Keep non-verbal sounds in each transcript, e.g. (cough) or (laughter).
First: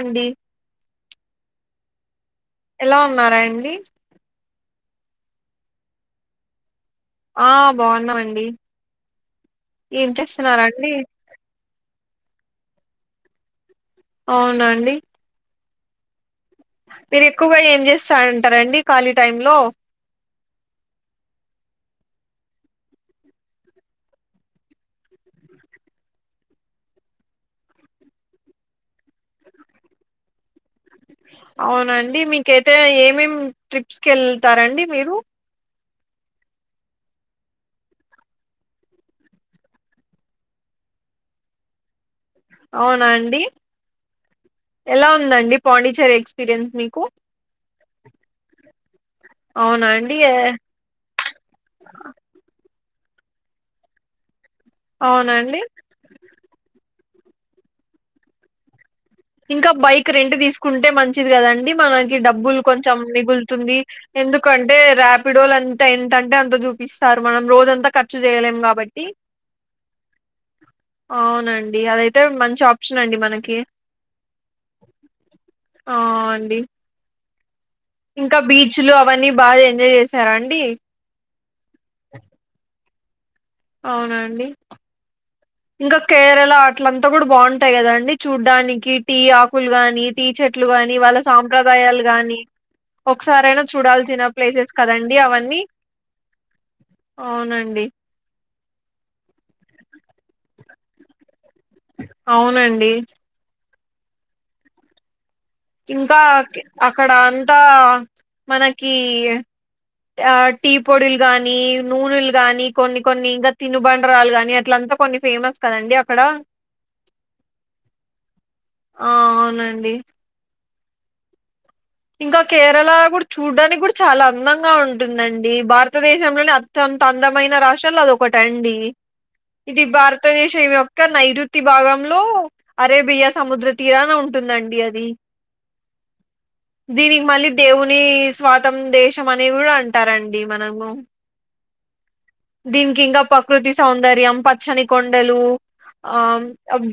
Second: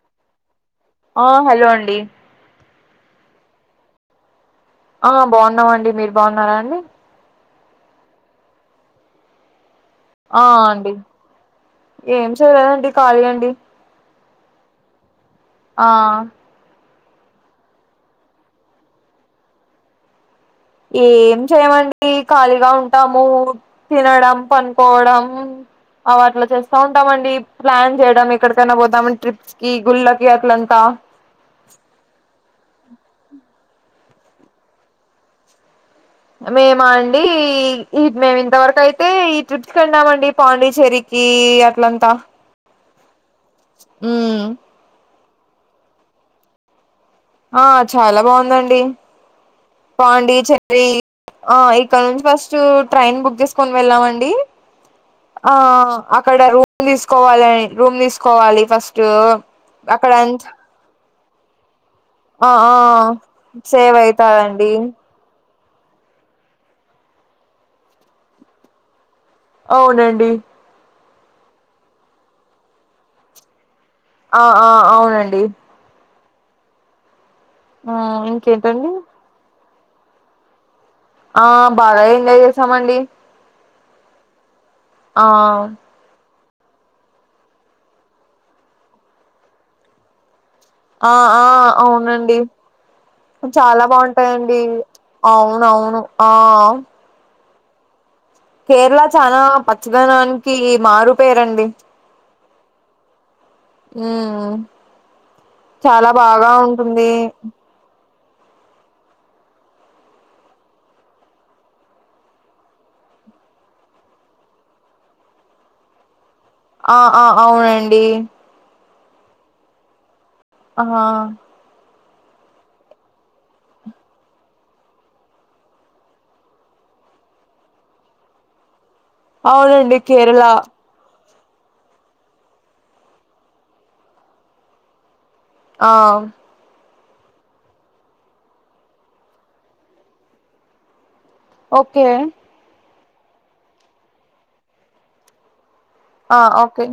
అండి ఆ హలో అండి ఎలా ఉన్నారండి ఆ బాగున్నామండి మీరు బాగున్నారా అండి ఆ బాగున్నామండి ఏం ఆ చేస్తున్నారండి అండి ఏం చేయలేదండి ఖాళీ అండి అవునాండి ఆ మీరు ఎక్కువగా ఏం చేస్తంటారండి ఖాళీ టైంలో ఏం చేయమండి ఖాళీగా ఉంటాము తినడం పండుకోవడం అవట్లా చేస్తా ఉంటామండి ప్లాన్ చేయడం ఎక్కడికైనా పోతామని ట్రిప్స్ కి గుళ్ళకి అట్లంతా అవునండి మీకైతే ఏమేమి ట్రిప్స్కి ఎళ్తారండి మీరు మేమా అండి మేము ఇంతవరకు అయితే ఈ ట్రిప్ కెళ్ళమండి పాండిచ్చేరి కీ అట్లంతా అవునా అండి హుమ్ ఎలా ఉందండి పాండిచేరి ఎక్స్పీరియన్స్ మీకు ఆ చాలా బాగుందండి అవునా అండి ఏ పాండిచేరి ఆ ఇక్కడ నుంచి ఫస్ట్ ట్రైన్ బుక్ చేసుకొని వెళ్ళామండి అవునా ఆ అండి అక్కడ రూమ్ తీసు తీసుకోవాలని రూమ్ తీసుకోవాలి ఫస్ట్ ఇంకా బైక్ అక్కడ రెంట్ అంత తీసుకుంటే మంచి మంచిది కదండి మనకి ఆ డబ్బులు ఆ కొంచెం మిగులుతుంది సేవ్ అయితదండి ఎందుకంటే రాపిడో ఎంత అంటే అంత చూపిస్తారు మనం రోజంతా ఖర్చు చేయలేం కాబట్టి అవునండి అవునండి. అదైతే మంచి ఆప్షన్ అండి మనకి ఆ ఆ అవునండి ఆ అండి ఆ ఇంకా ఇంకేంటండి బీచ్లు అవన్నీ బాగా ఎంజాయ్ చేసారా అండి ఆ బాగా ఎంజాయ్ చేసామండి అవునా అండి ఆ ఇంకా కేరల ఇలా అట్లంతా కూడా బాగుంటాయి కదండి చూడ్డానికి టీ ఆకులు గానీ టీ చెట్ ట్లు గాని ఆ వాళ్ళ ఆ సాంప్రదాయాలు అవునండి గాని ఒకసారైనా చాలా చూడాల్సిన బాగుంటాయండి ప్లేసెస్ కదండి అవన్నీ అవునవును ఆ అవును అండి కేరళ చానా పచ్చదనానికి మారు పేరండి అవునండి హ్ ఇంకా అక్కడ అంతా మనకి ఆ టీ పొడులు గాని నూనెలు గాని కొన్ని కొన్ని ఇంకా తినుబండరాలు గాని అట్లా అంత కొన్ని ఫేమస్ కదండి అక్కడ ఆ ఆ అవునండి ఆ అవునండి ఆ ఇంకా కేరళ కూడా చూడ్డానికి కూడా చాలా అందంగా ఉంటుందండి భారతదేశం లోనే అత్యంత ఇంత అందమైన రాష్ట్రాల్లో అది ఒకటండి ఇది అవునండి కేరళ భారతదేశం యేక్క నైరుతి తి భాగంలో అరేబియా సముద్ర తీరాన ఉంటుందండి. అది ఆ దీనికి మళ్ళీ దేవుని స్వాతం దేశం అనే కూడా అంటారండి. మనము ఓకే దీనీ ఇంకా ప్రకృతి సౌందర్యం పచ్చని కొండలు ఆ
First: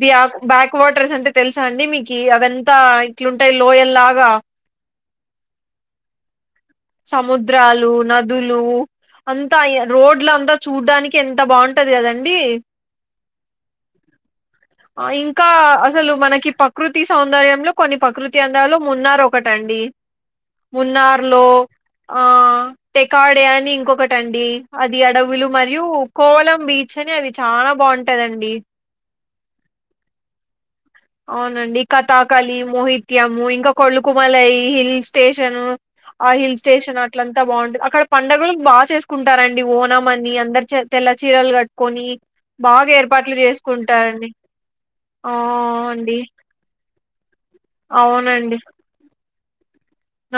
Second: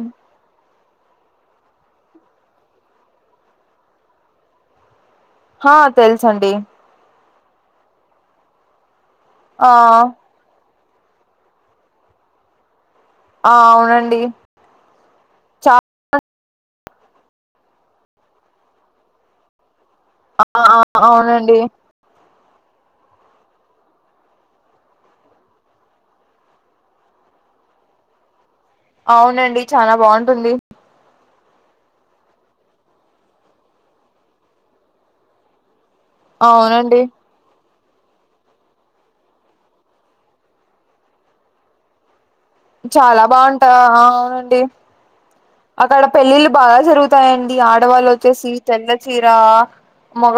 బ్యా బ్యా కోటర్స్ అంటే తెలుసా అండి మీకు అయంతా ఇట్లుంటాయి లోయల్ లాగా ఆ తెలుసండి సముద్రాలు నదులు అంతా ఆ రోడ్లు అంతా చూడ్డానికి ఎంత బాగుంటది కదండీ ఆ అవునండి ఇంకా చా అసలు మనకి ప్రకృతి సౌందర్యంలో కొన్ని ప్రకృతి అందాలు మున్నారు ఒకటండి ఆ ఆ మున్నార్ లో అవునండి ఆ టెకాడే అని ఇంకొకటండి అది అడవులు మరియు కోలం బీచ్ కని అది చాలా బాగుంటాదండి. అవునండి చాలా బాగుంటుంది అవునండి కథాకళి మోహిత్యము ఇంకా కొళ్ళకుమలై హిల్ స్టేషను ఆ హిల్ స్టేషన్ అవునండి అట్లంతా బాగు అక్కడ పండుగలు బాగా చేసుకుంటారండి ఓనం అని అందరు తెల్ల చీరలు కట్టుకొని బాగా చాలా ఏర్పాట్లు బాగుంటా ఆ చేసుకుంటారండి అవునండి ఆ అక్కడ అండి పెళ్ళిళ్ళు బాగా జరుగుతాయండి ఆడవాళ్ళు వచ్చేసి అవునండి. తెల్ల చీర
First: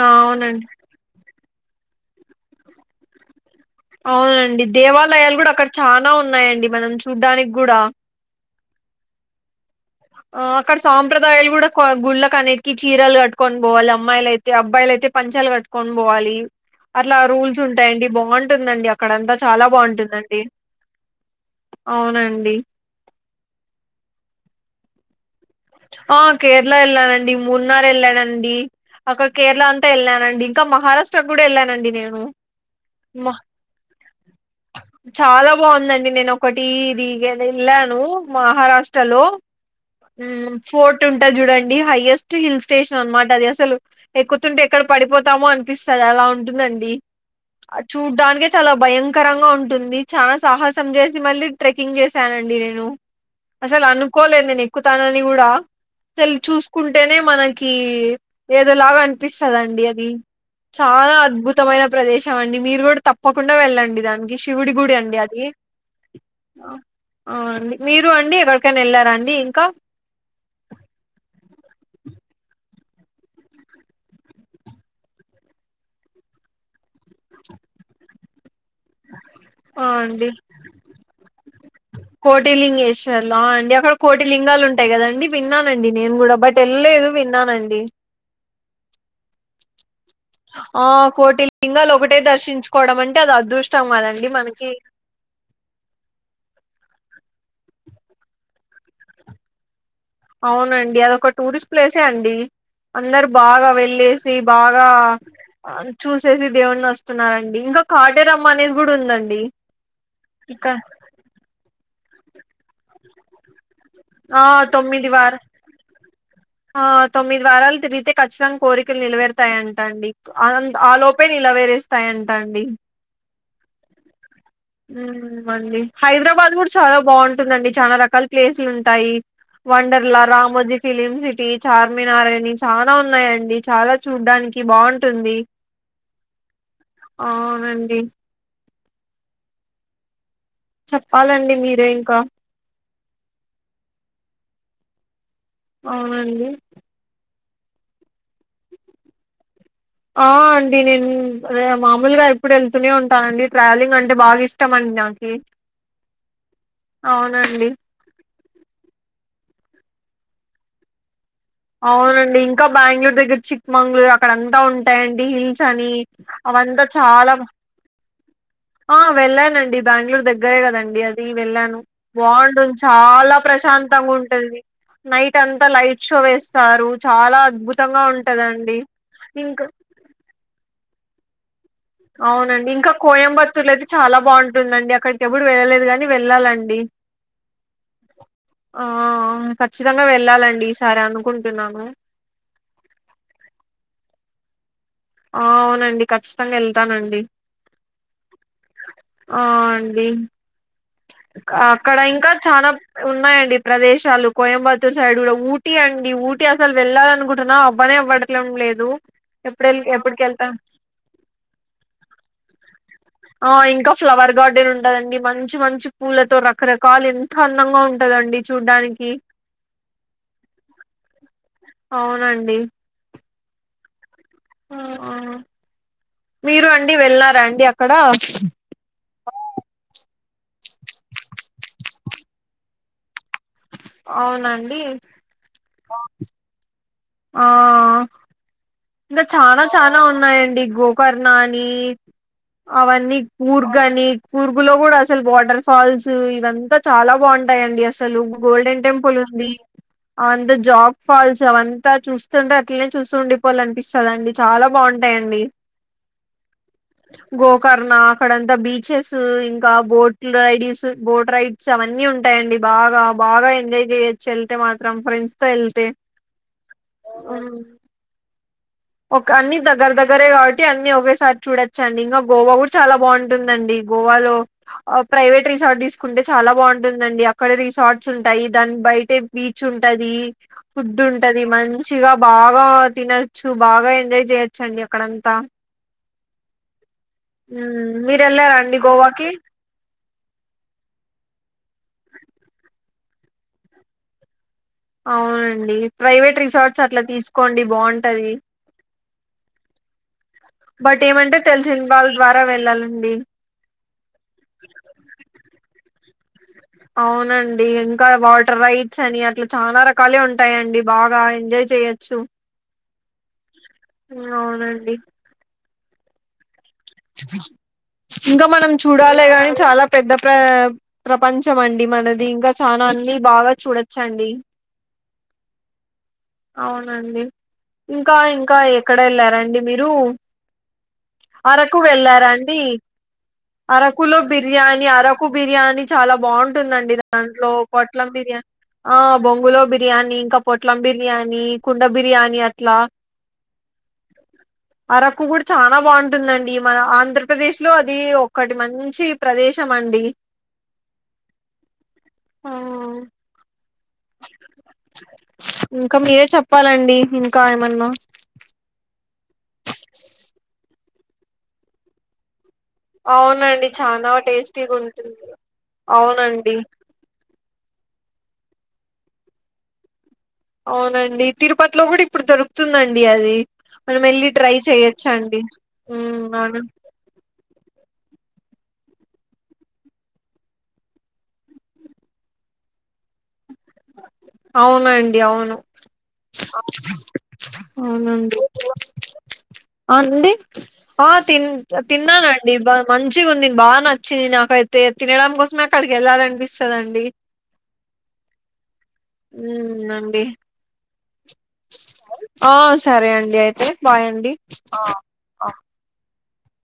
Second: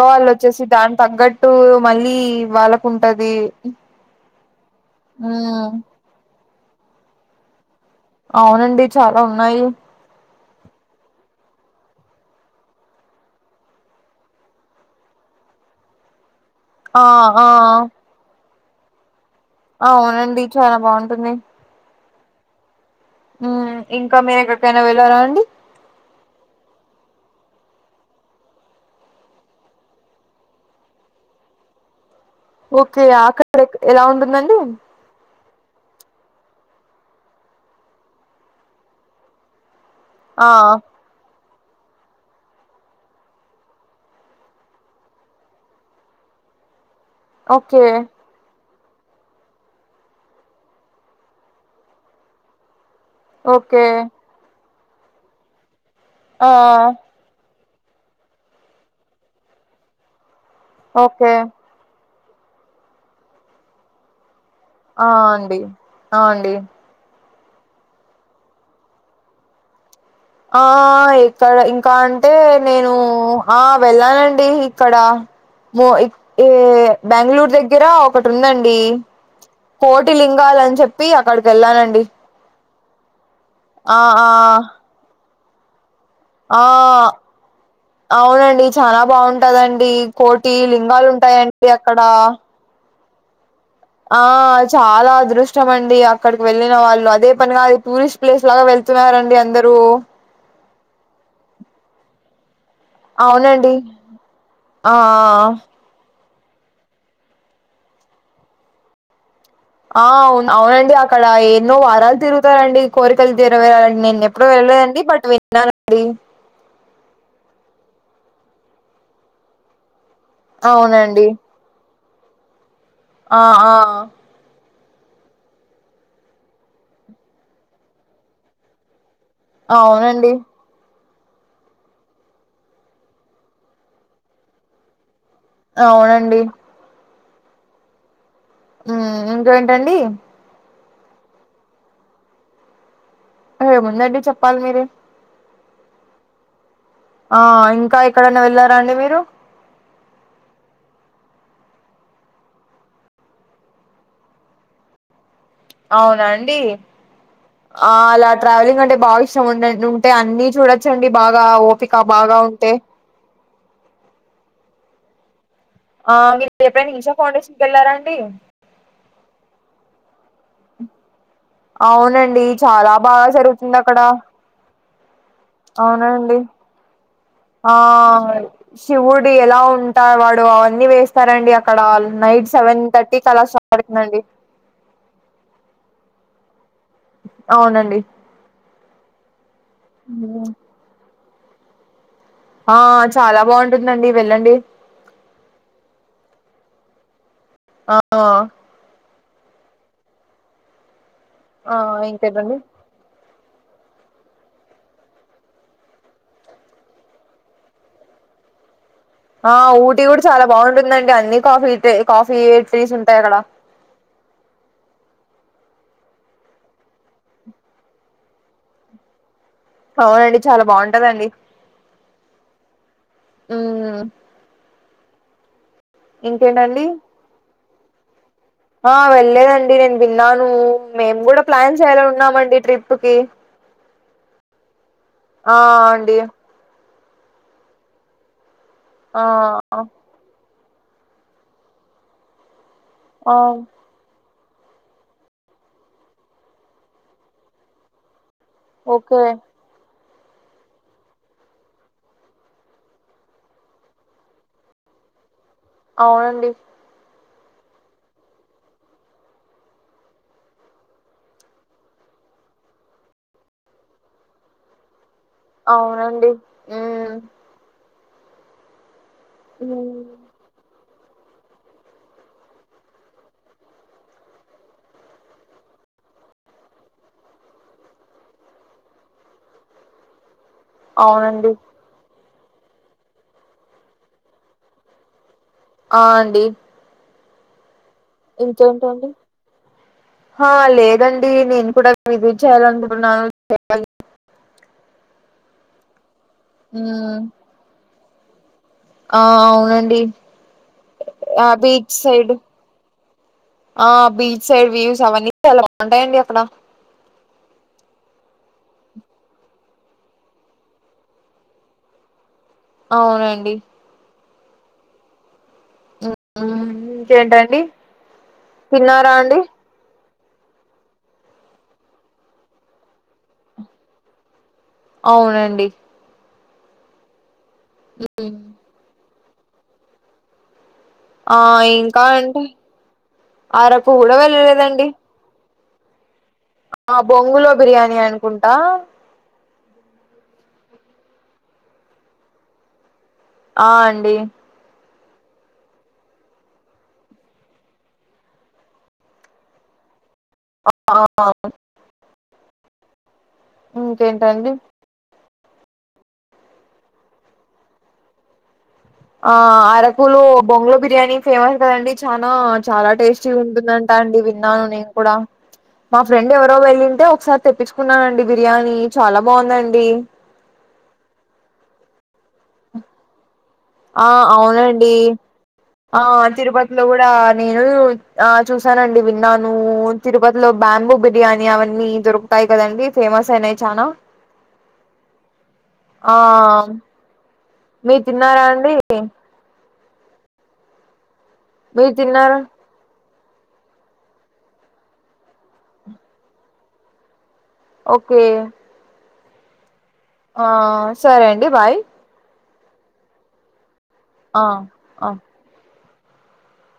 ఆ, వచ్చేసి అవునండి. దాని తగ్గట్టు మళ్ళ వాళ్ళకుంటది అవునండి. దేవాలయాలు కూడా అక్కడ చనా ఉన్నాయండి. మనం చూడ్డానికి కూడా అవునండి. చాలా ఉన్నాయి ఆ అక్కడ సాంప్రదాయాలు కూడా గుళ్ళకు అన్నిటికి చీరలు కట్టుకొని పోవాలి అమ్మాయిలు అయితే అబ్బాయిలు అయితే పంచాలు కట్టుకొని పోవాలి ఆ అట్లా ఆ రూల్స్ ఉంటాయిడి బాగుంటుందండి. అక్కడంత చాలా బాగుంటుందండి అవునండి చాలా బాగుంటుంది అవునండి ఉమ్మ్ ఇంకా మీరెక్కడికైనా వెళ్ళారా అండి ఆ కేరళ ఎళ్ళానండి మూన్నార్ ఎళ్ళానండి అక్కడ కేరళ అంతా ఎళ్ళానండి ఇంకా మహారాష్ట్ర కూడా ఎళ్ళానండి నేను ఓకే మా అక్కడ ఎక్ ఎలా ఉంటుందండి చాలా బాగుందండి నేను ఒకటి వీకెండ్ ఎళ్లాను మహారాష్ట్రలో ఆ హ్మ్. ఫోర్ట్ ఉంటది చూడండి హైయెస్ట్ హిల్ స్టేషన్ అనమాట అది అసలు ఎక్కుతుంటే ఎక్కడ పడిపోతామో అనిపిస్తది అలా ఉంటుందండి ఓకే చూడ్డానికే చాలా భయంకరంగా ఉంటుంది చానా సాహసం చేసి మళ్ళీ ట్రెక్కింగ్ చేశానండి నేను అసలు ఓకే అనుకోలేదు నేను ఎక్కుతానని కూడా అసలు ఆ చూసుకుంటేనే మన కి ఏదోలాగా అనిపిస్తాదండి అది చాలా ఓకే అద్భుతమైన ప్రదేశ మండి మీరు కూడా తప్పకుండా వెళ్ళండి దానికి శివుడి గుడి అండి అది ఆ అండి ఆ అండి మీరు అండి ఎక్కడికైనా ఎళ్ళారాండి ఇంకా ఆ ఇక్కడ ఇంకా అంటే నేను ఆ వెళ్ళానండి ఇక్కడ మో ఈ బెంగళూరు దగ్గర ఒకటి ఉందం డి ఆ కోటి అండి లింగాలు అని చెప్పి అక్కడికి ఎళ్ళానండి శ్వేర్లో అండి అక్కడ కోటి లింగాలు ఉంటాయి కదండి విన్నానండి నేను కూడా బట్ ఆ వెళ్ళలేదు విన్నానండి అవునండి చానా బాగుంటదండి కోటి ఆ లింగాలు ఉంటాయండి అక్కడ టే అది అదృ ఆ చాలా అదృష్టమండి అక్కడికి వెళ్ళిన వాళ్ళు అదే పనిగా అది టూరిస్ట్ ప్లేస్ లాగా వెళ్తున్నారండి అందరుూ అవునండి అది ఒక టూరిస్ట్ ప్లేసే అండి అందరు బాగా అవునండి వెళ్ళేసి బాగా ఆ ఆ చూ సేసి దేవుడిని వస్తున్నారండి ఇంకా కాటేరమ్మ అనేది కూడా ఉందండి ఆ అవును ఇక్కడ అవునండి అక్కడ ఎన్నో వారాలు తిరుగుతారండి కోరికలు తీరవేరాల నేను ఆ ఎప్పుడూ వెళ్ళలేదండి తొమ్మిది బట్ వార విన్నానండి ఆ తొమ్మిది వారాలు తిరిగితే ఖచ్చితంగా కోరికలు నేలవేరుతాయంట అండి ఆ లోపే అవునండి నిలవేరేస్తాయంట అండి ఆ ఆ ఉమ్మ్ అండి హైదరాబాద్ కూడా చాలా బాగుంటుందండి చాలా రకాల ప్లేసులు ఉంటాయి వండర్లా అవునండి రామోజీ ఫిలిమ్ సిటీ చార్మినార్ అని చానా ఉన్నాయంండి చాలా చూడ్డానికి బాగుంటుంది అవునండి అవునండి ఉమ్మ్ ఇంకేంటండి చెప్పాలండి మీరే ఇంకా ఏముందండి చెప్పాలి మీరే అవునండి ఆ ఇంకా ఎక్కడన్నా వెళ్లారాండి మీరు ఆ అండి నేను మామూలుగా ఎప్పుడు ఎళ్తూనే ఉంటానండి ట్రావెలింగ్ అంటే బాగా ఇష్టమం నాకి అవునాండి అవునండి ఆ అలా ట్రావెలింగ్ అంటే బాగా ఉండేటు ఉంటే అన్ని చూడొచ్చండి బాగా ఓపిక ఉంటే మంగళూరు అక్కడ అంతా ఉంటాయండి హిల్స్ అని ఆ మీరు అవంతా ఎప్పుడైనా ఈషా చాలా ఫౌండేషన్ కి వెళ్ళారా అండి ఆ వెళ్ళానండి బెంగళూరు దగ్గరే కదండి. వెళ్ళాను అవునండి బాగుంటుంది. బాగా చాలా జరుగుతుంది అక్కడ ప్రశాంతంగా ఉంటాది. నైట్ అంతా లైట్స్ అవునండి వేస్తారు చాలా ఆ అద్భుతంగా ఉంటందండి. శివుడు ఎలా ఇంకా ఉంటా వాడు అవన్నీ వేస్తారండి. అక్కడ నైట్ అవునండి సెవెన్ ఇంకా థర్టీ కి అలా కోయంబత్తూర్ లో స్టార్ట్ అయితే చాలా అవుతుందండి బాగుంటుందండి. అక్కడికి ఎప్పుడు వెళ్ళలేదు గాని. వెళ్ళాలండి. అవునండి ఆ ఖచ్చితంగా వెళ్ళాలండి ఈసారి అనుకుంటున్నాను. ఆ చాలా బాగుంటుందండి. వెళ్ళండి ఆ అవునండి ఖచ్చితంగా వెళ్తానండి. ఓహో అ అండి ఆ అక్కడ ఇంకా ఇంకేంటండి చాలా ఉన్నాయండి ప్రదేశాలు. కోయంబత్తూర్ సైడ్ కూడా ఊటీ అండి, ఊటీ అసలు వెళ్ళాలి అనుకుంటున్నా అబ్బనే అవ్వటమ్ లేదు. ఆ ఎప్పుడెళ్ ఊటీ కూడా చాలా ఎప్పటికెళ్తాం బాగుంటుందండి అన్నీ కాఫీ ట్రీస్ ఉంటాయి అక్కడ ఆ ఇంకా ఫ్లవర్ గార్డెన్ ఉంటాయండి. మంచి మంచి పూలతో రకరకాలు ఎంతో అందంగా ఉంటాదండి చూడ్డానికి. అవునండి చాలా బాగుంటాదండి. అవునండి మ్ మీరు ఇంకేంటండి అండి వెళ్ళారా అండి అక్కడ ఆ వెళ్లేదండి. నేను విన్నాను మేము కూడా ప్లాన్ చేయాలని ఉన్నామండి ట్రిప్ కి అవునానండి. ఆ అండి ఆ ఆ ఇంకా చాలా చానా ఉన్నాయండి. గోకర్ణ అని, అవన్నీ, ఆ గూర్గ్ అని గూగుల్ లో కూడా అసలు వాటర్ ఫాల్స్ ఇవంతా చాలా బాగుంటాయండి అసలు. గోల్డెన్ టెంపుల్ ఓకే ఉంది. అంతా జోగ్ ఫాల్స్ అవంతా చూస్తుంటే అట్లనే చూస్తుండి పోవాలని పిస్తాది. చాలా బాగుంటాయండి. అవునండి గోకర్ణ అక్కడంతా బీచెస్ ఇంకా బోట్ రైడిస్ బోట్ రైడ్స్ అవన్నీ ఉంటాయండి. బాగా బాగా ఎంజాయ్ చేయొచ్చు. వెళ్తే మాత్రం ఫ్రెండ్స్ వెళ్తే అవునండి ఉమ్ ఒక అన్నీ దగ్గర ఉమ్, దగ్గరే కాబట్టి అన్నీ ఒకే సారి చూడొచ్చు అండి. ఇంకా గోవా కూడా చాలా బాగుంటుందండి. గోవాలో ప్రైవేట్ రిసార్ట్ తీసుకుంటే చాలా బాగుంటుందండి. అక్కడ రిసార్ట్స్ ఉంటాయి దాని బయట బీచ్ ఉంటాది. ఫుడ్ ఉంటది అవునండి మంచిగా బాగా తినొచ్చు. బాగా ఎంజాయ్ చేయొచ్చుండి అక్కడంతా ఆ అండి మ్ ఇంకేంటండి. ఆ లేదండి నేను కూడా మేము కూడా విజిట్ అనుకున్నాం చెప్ప అవునండి ప్రైవేట్ రిసార్ట్స్ అట్లా ఉమ్ తీసుకోండి బాగుంటాది. ఆ అవునండి బట్ ఏమంటే ఆ తెలిసిన బీచ్ వాళ్ళ సైడ్ ద్వారా వెళ్ళాలండి ఆ బీచ్ సైడ్ వ్యూస్ అవన్నీ చాలా బాగుంటాయండి అక్కడ అవునండి ఇంకా వాటర్ రైడ్స్ అని అట్లా చాలా రకాలే ఉంటాయంండి బాగా ఎంజాయ్ చేయచ్చు అవునండి అవునండి ఇంకేంటండి ఇంకా మనం తిన్నారా చూడాలే అండి గాని చాలా పెద్ద ప్ర ప్రపంచం అండి మనది ఇంకా చాలా అన్ని బాగా చూడొచ్చండి అవునండి అవునండి ఇంకా ఇంకా ఎక్కడ వెళ్ళారాండి మీరు ఆ అరకు ఇంకా అంటే వెళ్ళారాండి అరకు కూడా అరకులో బిర్యాని వెళ్ళలేదండి అరకు బిర్యానీ (unintelligible) చాలా బాగుంటుందండి ఆ దాంట్లో బొంగులో బిర్యానీ పట్లం బిర్యా అనుకుంటా బొంగులో బిర్యానీ బిర్యానీ ఇంకా పొట్లం బిర్యానీ కుండ బిర్యానీ అట్లా ఆ అండి అరకు కూడా చాలా బాగుంటుందండి మన ఆంధ్రప్రదేశ్ లో అది ఒకటి మంచి ప్రదేశం అ డి ఆ ఆ (inaudible) ఇంకేంటండి ఇంకా మీరే చెప్పాలండి ఇంకా ఏమన్నా ఆ అరకులు బొంగలో బిర్యానీ ఫేమస్ కదండి చనా చాలా టేస్టీ అవునండి ఉంటుందంట చాలా అండి విన్నాను టేస్టీగా నేను కూడా ఉంటుంది మా ఫ్రెండ్ ఎవరో అవునండి వెళ్ళింటే ఒకసారి తెప్పించుకున్నానండి బిర్యానీ చాలా బాగుందండి అవునండి తిరుపతిలో కూడా ఇప్పుడు దొరుకుతుందండి అది మనం ఆ వెళ్ళి ట్రై అవునండి చెయొచ్చండి ఆ ఉమ్ అవును తిరుపతిలో కూడా నేను ఆ చూసానండి విన్నాను తిరుపతిలో బ్యాంబు బిర్యానీ అవన్నీ దొరుకుతాయి కదండి ఫేమస్ అయిన చనా అవునండి అవును ఆ మీరు అవునండి తిన్నారా అండి ఆ అండి ఆ తిన్ మీరు తిన్నారా తిన్నానండి బ మన్ మంచిగా ఉంది బాగా నచ్చింది నాకైతే తినడం కోసమే అక్కడికి వెళ్ళాలి అనిపిస్తదండి ఓకే ఉమ్ అండి ఆ సరే అండి బాయ్ ఆ సరే అండి అయితే బాయండి ఆ ఆ